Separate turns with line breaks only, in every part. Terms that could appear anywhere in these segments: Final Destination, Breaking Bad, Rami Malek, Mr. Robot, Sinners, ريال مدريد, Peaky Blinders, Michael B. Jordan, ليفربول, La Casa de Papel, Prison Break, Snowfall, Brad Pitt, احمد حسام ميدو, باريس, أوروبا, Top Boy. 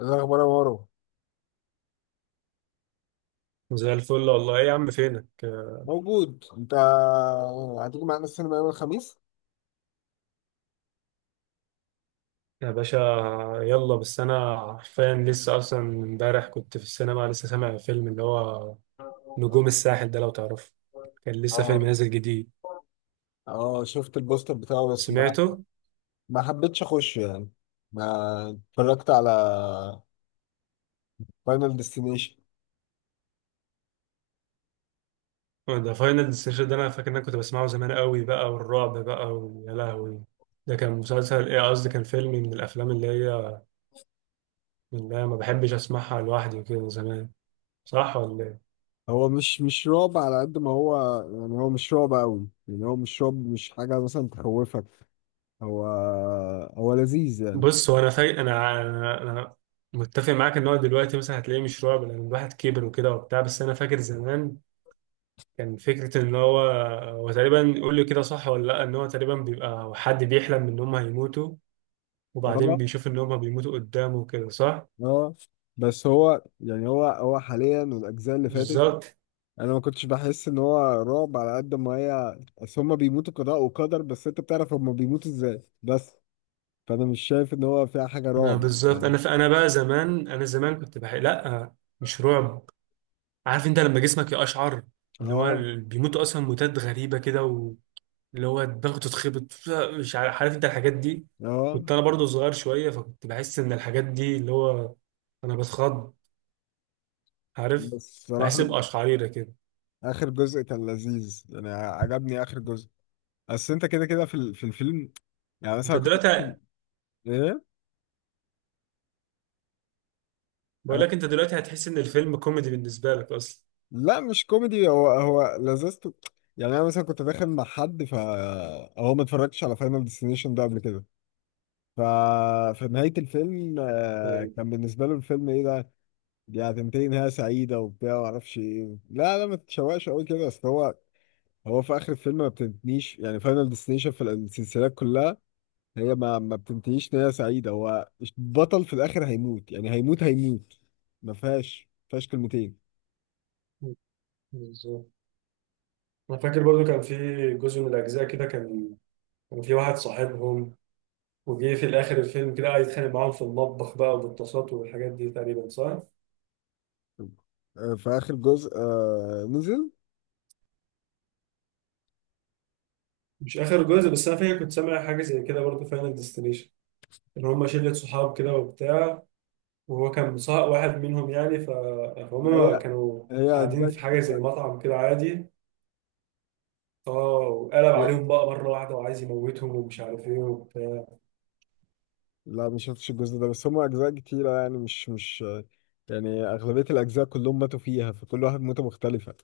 إيه الاخبار يا مارو؟
زي الفل والله. ايه يا عم، فينك؟
موجود انت؟ هتيجي معانا السينما يوم الخميس؟
يا باشا، يلا. بس انا حرفيا لسه، اصلا امبارح كنت في السينما، لسه سامع فيلم اللي هو نجوم الساحل ده، لو تعرفه. كان لسه فيلم
اه،
نازل جديد،
اه، شفت البوستر بتاعه بس ما
سمعته.
ما حبيتش اخش يعني. ما اتفرجت على فاينل ديستنيشن.
أه، ده فاينل ديستنيشن ده، انا فاكر ان انا كنت بسمعه زمان قوي بقى، والرعب بقى، ويا لهوي. ده كان مسلسل، ايه قصدي، كان فيلم من الافلام اللي هي ما بحبش اسمعها لوحدي وكده زمان، صح ولا ايه؟
هو مش رعب على قد ما هو، يعني هو مش رعب قوي، يعني هو مش رعب، مش حاجة مثلا تخوفك. هو هو لذيذ يعني.
بص هو انا فاي انا انا متفق معاك ان هو دلوقتي مثلا هتلاقيه مش رعب، لان الواحد كبر وكده وبتاع، بس انا فاكر زمان كان فكره ان هو تقريبا، يقول لي كده صح ولا لا، ان هو تقريبا بيبقى حد بيحلم ان هم هيموتوا، وبعدين
اه،
بيشوف ان هم بيموتوا قدامه وكده، صح؟
اه، بس هو يعني هو حاليا والاجزاء اللي فاتت.
بالظبط.
انا ما كنتش بحس ان هو رعب على قد ما هي، بس هما بيموتوا قضاء وقدر، بس انت بتعرف هما بيموتوا ازاي بس. فانا مش شايف ان هو فيها حاجه
ما
رعب،
بالظبط
يعني.
انا ف... انا بقى زمان انا زمان كنت بحق، لا مش رعب. عارف انت لما جسمك يقشعر، اللي هو
اه،
بيموتوا اصلا موتات غريبه كده، اللي هو الضغط اتخبط، مش عارف. عارف انت الحاجات دي؟
اه،
كنت انا برضو صغير شويه، فكنت بحس ان الحاجات دي اللي هو، انا بتخض، عارف،
بس صراحه
بحس بقشعريره كده.
اخر جزء كان لذيذ يعني، عجبني اخر جزء. بس انت كده كده في الفيلم، يعني مثلا
انت
كنت.
دلوقتي
ايه؟
بقول
انا
لك انت دلوقتي هتحس ان الفيلم كوميدي بالنسبه لك اصلا.
لا، مش كوميدي، هو لذته يعني. انا مثلا كنت داخل مع حد فهو ما اتفرجتش على فاينل ديستنيشن ده قبل كده. ف... في نهاية الفيلم،
ايوه
كان بالنسبة له الفيلم ايه ده؟ دي هتنتهي نهاية سعيدة وبتاع ومعرفش ايه، لا لا، ما تتشوقش قوي كده اصل هو. هو في آخر الفيلم ما بتنتهيش يعني، فاينل ديستنيشن في السلسلات كلها هي ما بتنتهيش نهاية سعيدة. هو البطل في الآخر هيموت، يعني هيموت هيموت. ما فيهاش كلمتين.
بالظبط. انا فاكر برضو كان في جزء من الاجزاء كده، كان في واحد صاحبهم، وجه في الاخر الفيلم كده قاعد يتخانق معاهم في المطبخ بقى، وبالطاسات والحاجات دي تقريبا، صح؟
في آخر جزء نزل.
مش اخر جزء، بس انا فاكر كنت سامع حاجه زي كده برضو فاينل ديستنيشن، ان هم شله صحاب كده وبتاع، وهو كان مصاحب واحد منهم يعني،
ما
فهم
هي
كانوا
هي
قاعدين
أجزاء
في حاجه
كتير.
زي مطعم كده، عادي. اه، وقلب عليهم بقى مره واحده، وعايز يموتهم ومش عارف ايه وبتاع.
لا، ما شفتش الجزء ده، بس هم اجزاء كتيره يعني مش مش يعني اغلبيه الاجزاء كلهم ماتوا فيها، فكل واحد موته مختلفه،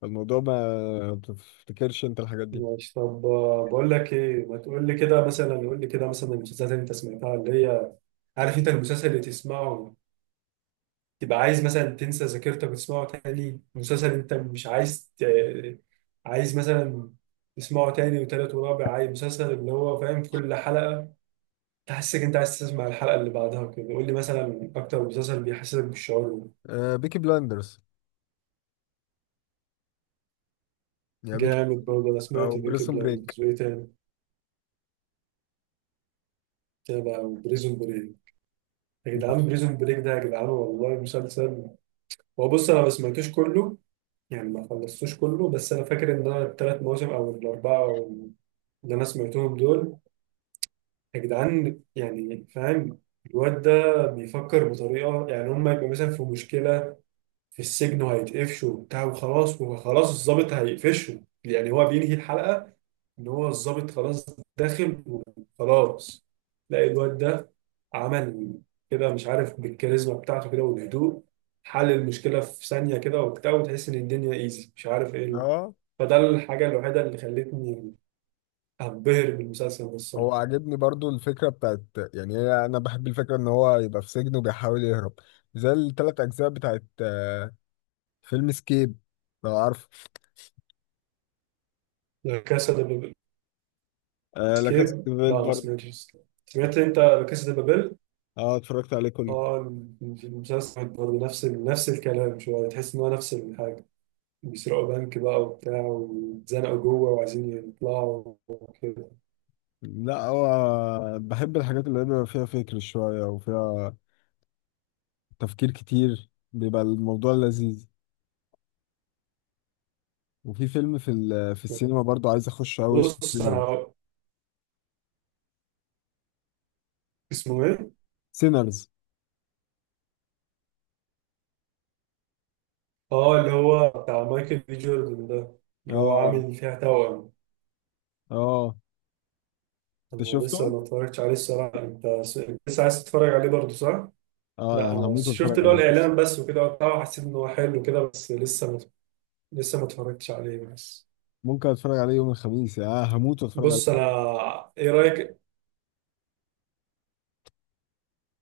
فالموضوع ما بتفتكرش انت الحاجات دي.
ماشي، طب، بقول لك ايه، ما تقول لي كده مثلا، قول لي كده مثلا المسلسلات اللي انت سمعتها اللي هي، عارف انت المسلسل اللي تسمعه تبقى عايز مثلا تنسى ذاكرتك وتسمعه تاني، مسلسل انت مش عايز عايز مثلا تسمعه تاني وتالت ورابع، عايز مسلسل اللي هو فاهم كل حلقه تحسك انت عايز تسمع الحلقة اللي بعدها كده، قول لي مثلا اكتر مسلسل بيحسسك بالشعور ده.
آه، بيكي بلاندرز، يا بيكي،
جامد برضه. انا
او
سمعت بيكي
بريسون بريك.
بلايندرز، وايه تاني كده، وبريزون بريك. يا
انت
جدعان، بريزون بريك ده يا جدعان، والله مسلسل. هو بص انا ما سمعتوش كله، يعني ما خلصتوش كله، بس انا فاكر ان انا 3 مواسم او 4 او اللي انا سمعتهم دول، يا جدعان يعني فاهم. الواد ده بيفكر بطريقة، يعني هم يبقوا مثلا في مشكلة في السجن وهيتقفشوا وبتاع وخلاص الضابط هيقفشه، يعني هو بينهي الحلقة إن هو الضابط خلاص داخل وخلاص. لا الواد ده عمل كده، مش عارف، بالكاريزما بتاعته كده والهدوء حل المشكلة في ثانية كده وبتاع، وتحس إن الدنيا إيزي، مش عارف إيه.
اه.
فده الحاجة الوحيدة اللي خلتني أنبهر بالمسلسل ده الصراحة.
هو عاجبني برضو الفكره بتاعت، يعني هي انا بحب الفكره ان هو يبقى في سجن وبيحاول يهرب، زي الثلاث اجزاء بتاعت فيلم سكيب، لو عارف.
لا كاسا دي بابل.
آه، لا كاسا
سكيب،
دي بيل
لا ما
برضه.
سمعتش سكيب. سمعت أنت لا كاسا دي بابل؟
اه، اتفرجت عليه كله.
اه، المسلسل برضه نفس نفس الكلام، شوية تحس إن هو نفس الحاجة، بيسرقوا بنك بقى وبتاع، واتزنقوا جوه وعايزين يطلعوا وكده.
لا، هو بحب الحاجات اللي بيبقى فيها فكر شوية وفيها تفكير كتير، بيبقى الموضوع لذيذ. وفي فيلم في السينما برضو عايز اخش قوي اسمه
بص
سينرز.
أنا اسمه إيه؟
سينرز.
اه، اللي هو بتاع مايكل بي جوردن ده، اللي هو
اه،
عامل فيها توأم.
اه، انت
أنا لسه
شفته؟
ما اتفرجتش عليه الصراحة، أنت لسه عايز تتفرج عليه برضه، صح؟
اه،
لا،
أنا
أنا
هموت
شفت
واتفرج
اللي هو
عليه.
الإعلان بس وكده وبتاع، وحسيت إن هو حلو كده، بس لسه ما اتفرجتش عليه بس.
ممكن اتفرج عليه يوم الخميس، اه هموت واتفرج عليه.
بص انا ايه رايك؟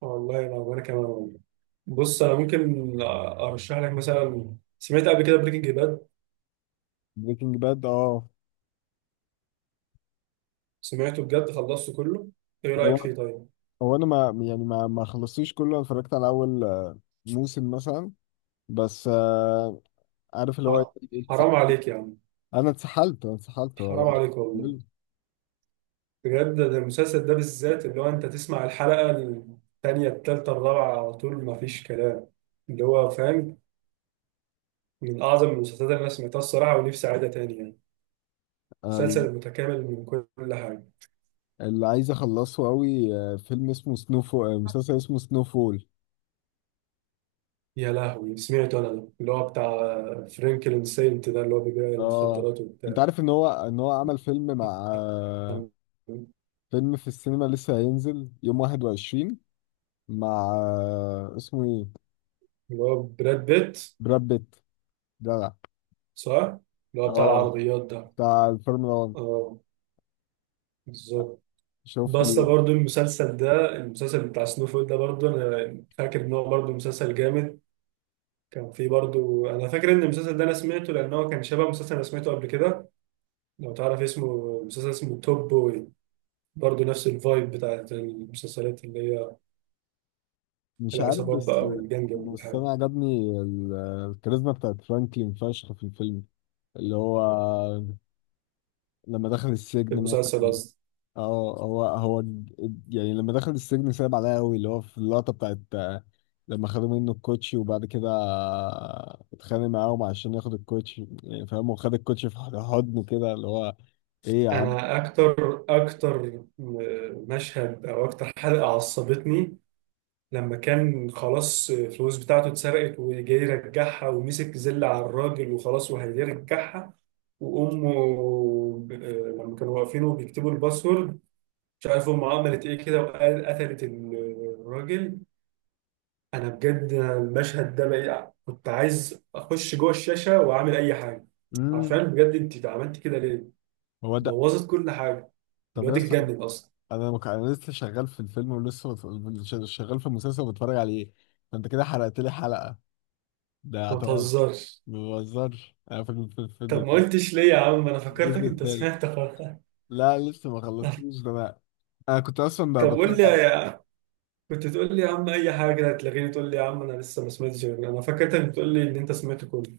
والله انا، وانا كمان والله. بص انا ممكن ارشح لك مثلا، سمعت قبل كده بريكنج باد.
بريكنج باد، اه.
سمعته بجد، خلصته كله. ايه رايك
هو
فيه طيب؟
هو انا ما يعني ما خلصتوش كله. أنا اتفرجت على اول موسم مثلا. بس عارف اللي هو.
ح- حرام عليك يا عم.
انا اتسحلت انا اتسحلت
حرام
والله.
عليك والله. بجد ده المسلسل ده بالذات، اللي هو انت تسمع الحلقه الثانيه الثالثه الرابعه على طول، ما فيش كلام. اللي هو فاهم، من اعظم المسلسلات اللي انا سمعتها الصراحه، ونفسي اعيدها تاني يعني،
أنا
مسلسل متكامل من كل حاجه.
اللي عايز اخلصه قوي فيلم اسمه سنو فول، مسلسل اسمه سنو فول.
يا لهوي، سمعت انا ده، اللي هو بتاع فرانكلين سينت ده، اللي هو بيبيع
اه،
المخدرات
انت
وبتاع.
عارف ان هو عمل فيلم مع،
اللي
فيلم في السينما لسه هينزل يوم 21، مع اسمه ايه.
هو براد بيت،
براد بيت. جدع.
صح؟ اللي هو بتاع
اه،
العربيات ده.
بتاع الفورمولا 1.
اه بالظبط.
شفت
بس
ال...
برضو المسلسل ده، المسلسل بتاع سنوفل ده برضو، انا فاكر ان هو برضو مسلسل جامد. كان فيه برضو، انا فاكر ان المسلسل ده انا سمعته، لان هو كان شبه مسلسل انا سمعته قبل كده، لو تعرف اسمه، مسلسل اسمه توب بوي، برضو نفس الفايب بتاعت المسلسلات اللي هي
مش عارف
العصابات
بس.
بقى والجنج
بس
والحاجة.
انا عجبني الكاريزما بتاعت فرانكلين فشخ في الفيلم، اللي هو لما دخل
في
السجن مثلا.
المسلسل قصدي.
اه، هو يعني لما دخل السجن، صعب عليا قوي اللي هو في اللقطه بتاعت، لما خدوا منه الكوتشي وبعد كده اتخانق معاهم عشان ياخد الكوتشي، يعني فاهم، وخد الكوتشي في حضنه كده اللي هو. ايه يا عم؟
أنا أكتر مشهد أو أكتر حلقة عصبتني، لما كان خلاص الفلوس بتاعته اتسرقت وجاي يرجعها، ومسك زل على الراجل وخلاص وهيرجعها، وأمه، ب- لما كانوا واقفين وبيكتبوا الباسورد، مش عارف أمه عملت إيه كده، وقال قتلت الراجل. انا بجد المشهد ده بقى كنت عايز اخش جوه الشاشه واعمل اي حاجه. عارفين
امم
بجد انت عملت كده ليه؟
هو ده.
بوظت كل حاجه.
طب
الواد
اصلا،
اتجنن اصلا.
انا لسه شغال في الفيلم ولسه شغال في المسلسل وبتفرج عليه، فانت كده حرقت لي حلقه، ده
ما
اعتقد.
تهزرش.
ما بهزرش، انا في
طب ما قلتش ليه يا عم؟ انا
الجزء
فكرتك انت
التالت.
سمعت خلاص.
لا، لسه ما خلصتوش، ده انا انا كنت اصلا
طب قول لي
بتفرج.
يا، كنت تقول لي يا عم اي حاجه، هتلاقيني تقول لي يا عم انا لسه ما سمعتش انا فكرتك بتقول لي ان انت سمعت كله.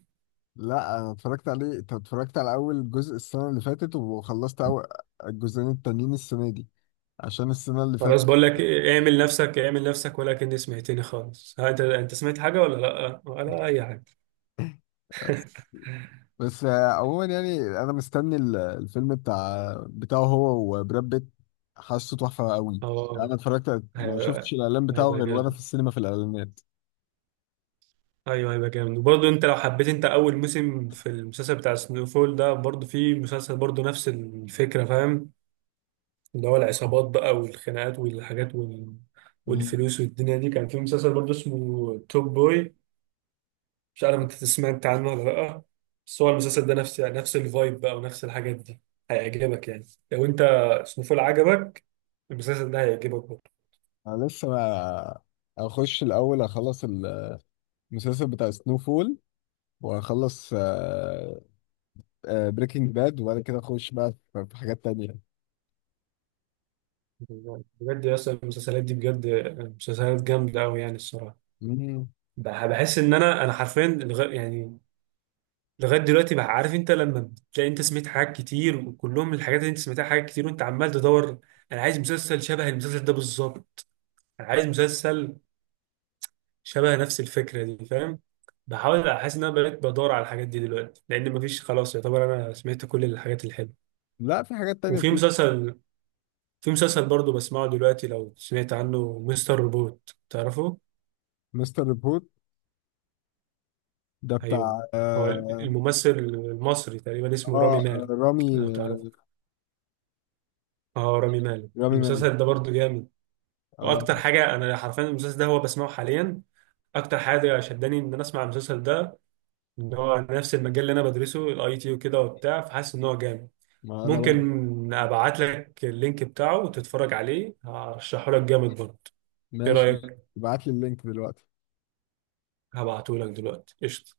لا، انا اتفرجت عليه. انت اتفرجت على اول جزء السنه اللي فاتت وخلصت اول الجزئين التانيين السنه دي، عشان السنه اللي
خلاص
فاتت.
بقول لك إيه، اعمل نفسك، اعمل نفسك، ولكني سمعتني خالص، ها، انت سمعت حاجه ولا لا ولا اي حاجه؟
بس عموما يعني انا مستني الفيلم بتاعه هو وبراد بيت. حاسه تحفه قوي.
اه،
انا اتفرجت ما
هيبقى،
شفتش الاعلان بتاعه
هيبقى
غير وانا في
جامد.
السينما في الاعلانات.
ايوه هيبقى جامد. وبرضه انت لو حبيت، انت اول موسم في المسلسل بتاع سنو فول ده برضه، في مسلسل برضه نفس الفكره، فاهم، اللي هو العصابات بقى والخناقات والحاجات
مم.
والفلوس والدنيا دي، كان في مسلسل برضه اسمه توب بوي، مش عارف انت سمعت عنه ولا لا، بس هو المسلسل ده نفس الفايب بقى، ونفس الحاجات دي، هيعجبك يعني. لو انت سنو فول عجبك، المسلسل ده هيعجبك برضه.
انا لسه ما اخش الاول، اخلص المسلسل بتاع سنو فول، واخلص بريكنج باد، وبعد كده اخش بقى في حاجات تانية.
بجد يا اسطى، المسلسلات دي بجد مسلسلات جامده قوي، يعني الصراحه.
مم.
بحس ان انا حرفيا لغا يعني، لغايه دلوقتي بقى، عارف انت لما بتلاقي انت سمعت حاجات كتير، وكلهم الحاجات اللي انت سمعتها حاجات كتير، وانت عمال تدور، انا عايز مسلسل شبه المسلسل ده بالظبط، انا عايز مسلسل شبه نفس الفكره دي فاهم. بحاول احس ان انا بقيت بدور على الحاجات دي دلوقتي، لان مفيش خلاص، يعتبر انا سمعت كل الحاجات الحلوه.
لا، في حاجات تانية
وفي
بتيجي.
مسلسل في مسلسل برضه بسمعه دلوقتي، لو سمعت عنه، مستر روبوت، تعرفه؟
مستر ريبورت، ده
ايوه،
بتاع.
هو
اه،
الممثل المصري تقريبا اسمه رامي
آه، آه،
مالك، لو
رامي
تعرفه.
آه
اه رامي مالك،
رامي مالك.
المسلسل ده برضو جامد.
اه.
واكتر حاجه انا حرفيا المسلسل ده هو بسمعه حاليا، اكتر حاجه شداني ان انا اسمع المسلسل ده، ان هو نفس المجال اللي انا بدرسه الاي تي وكده وبتاع، فحاسس ان هو جامد.
ما انا برضه.
ممكن ابعت لك اللينك بتاعه وتتفرج عليه، هرشحه لك جامد برضه. ايه
ماشي،
رايك؟
ابعت لي اللينك دلوقتي.
هبعته لك دلوقتي، قشطه.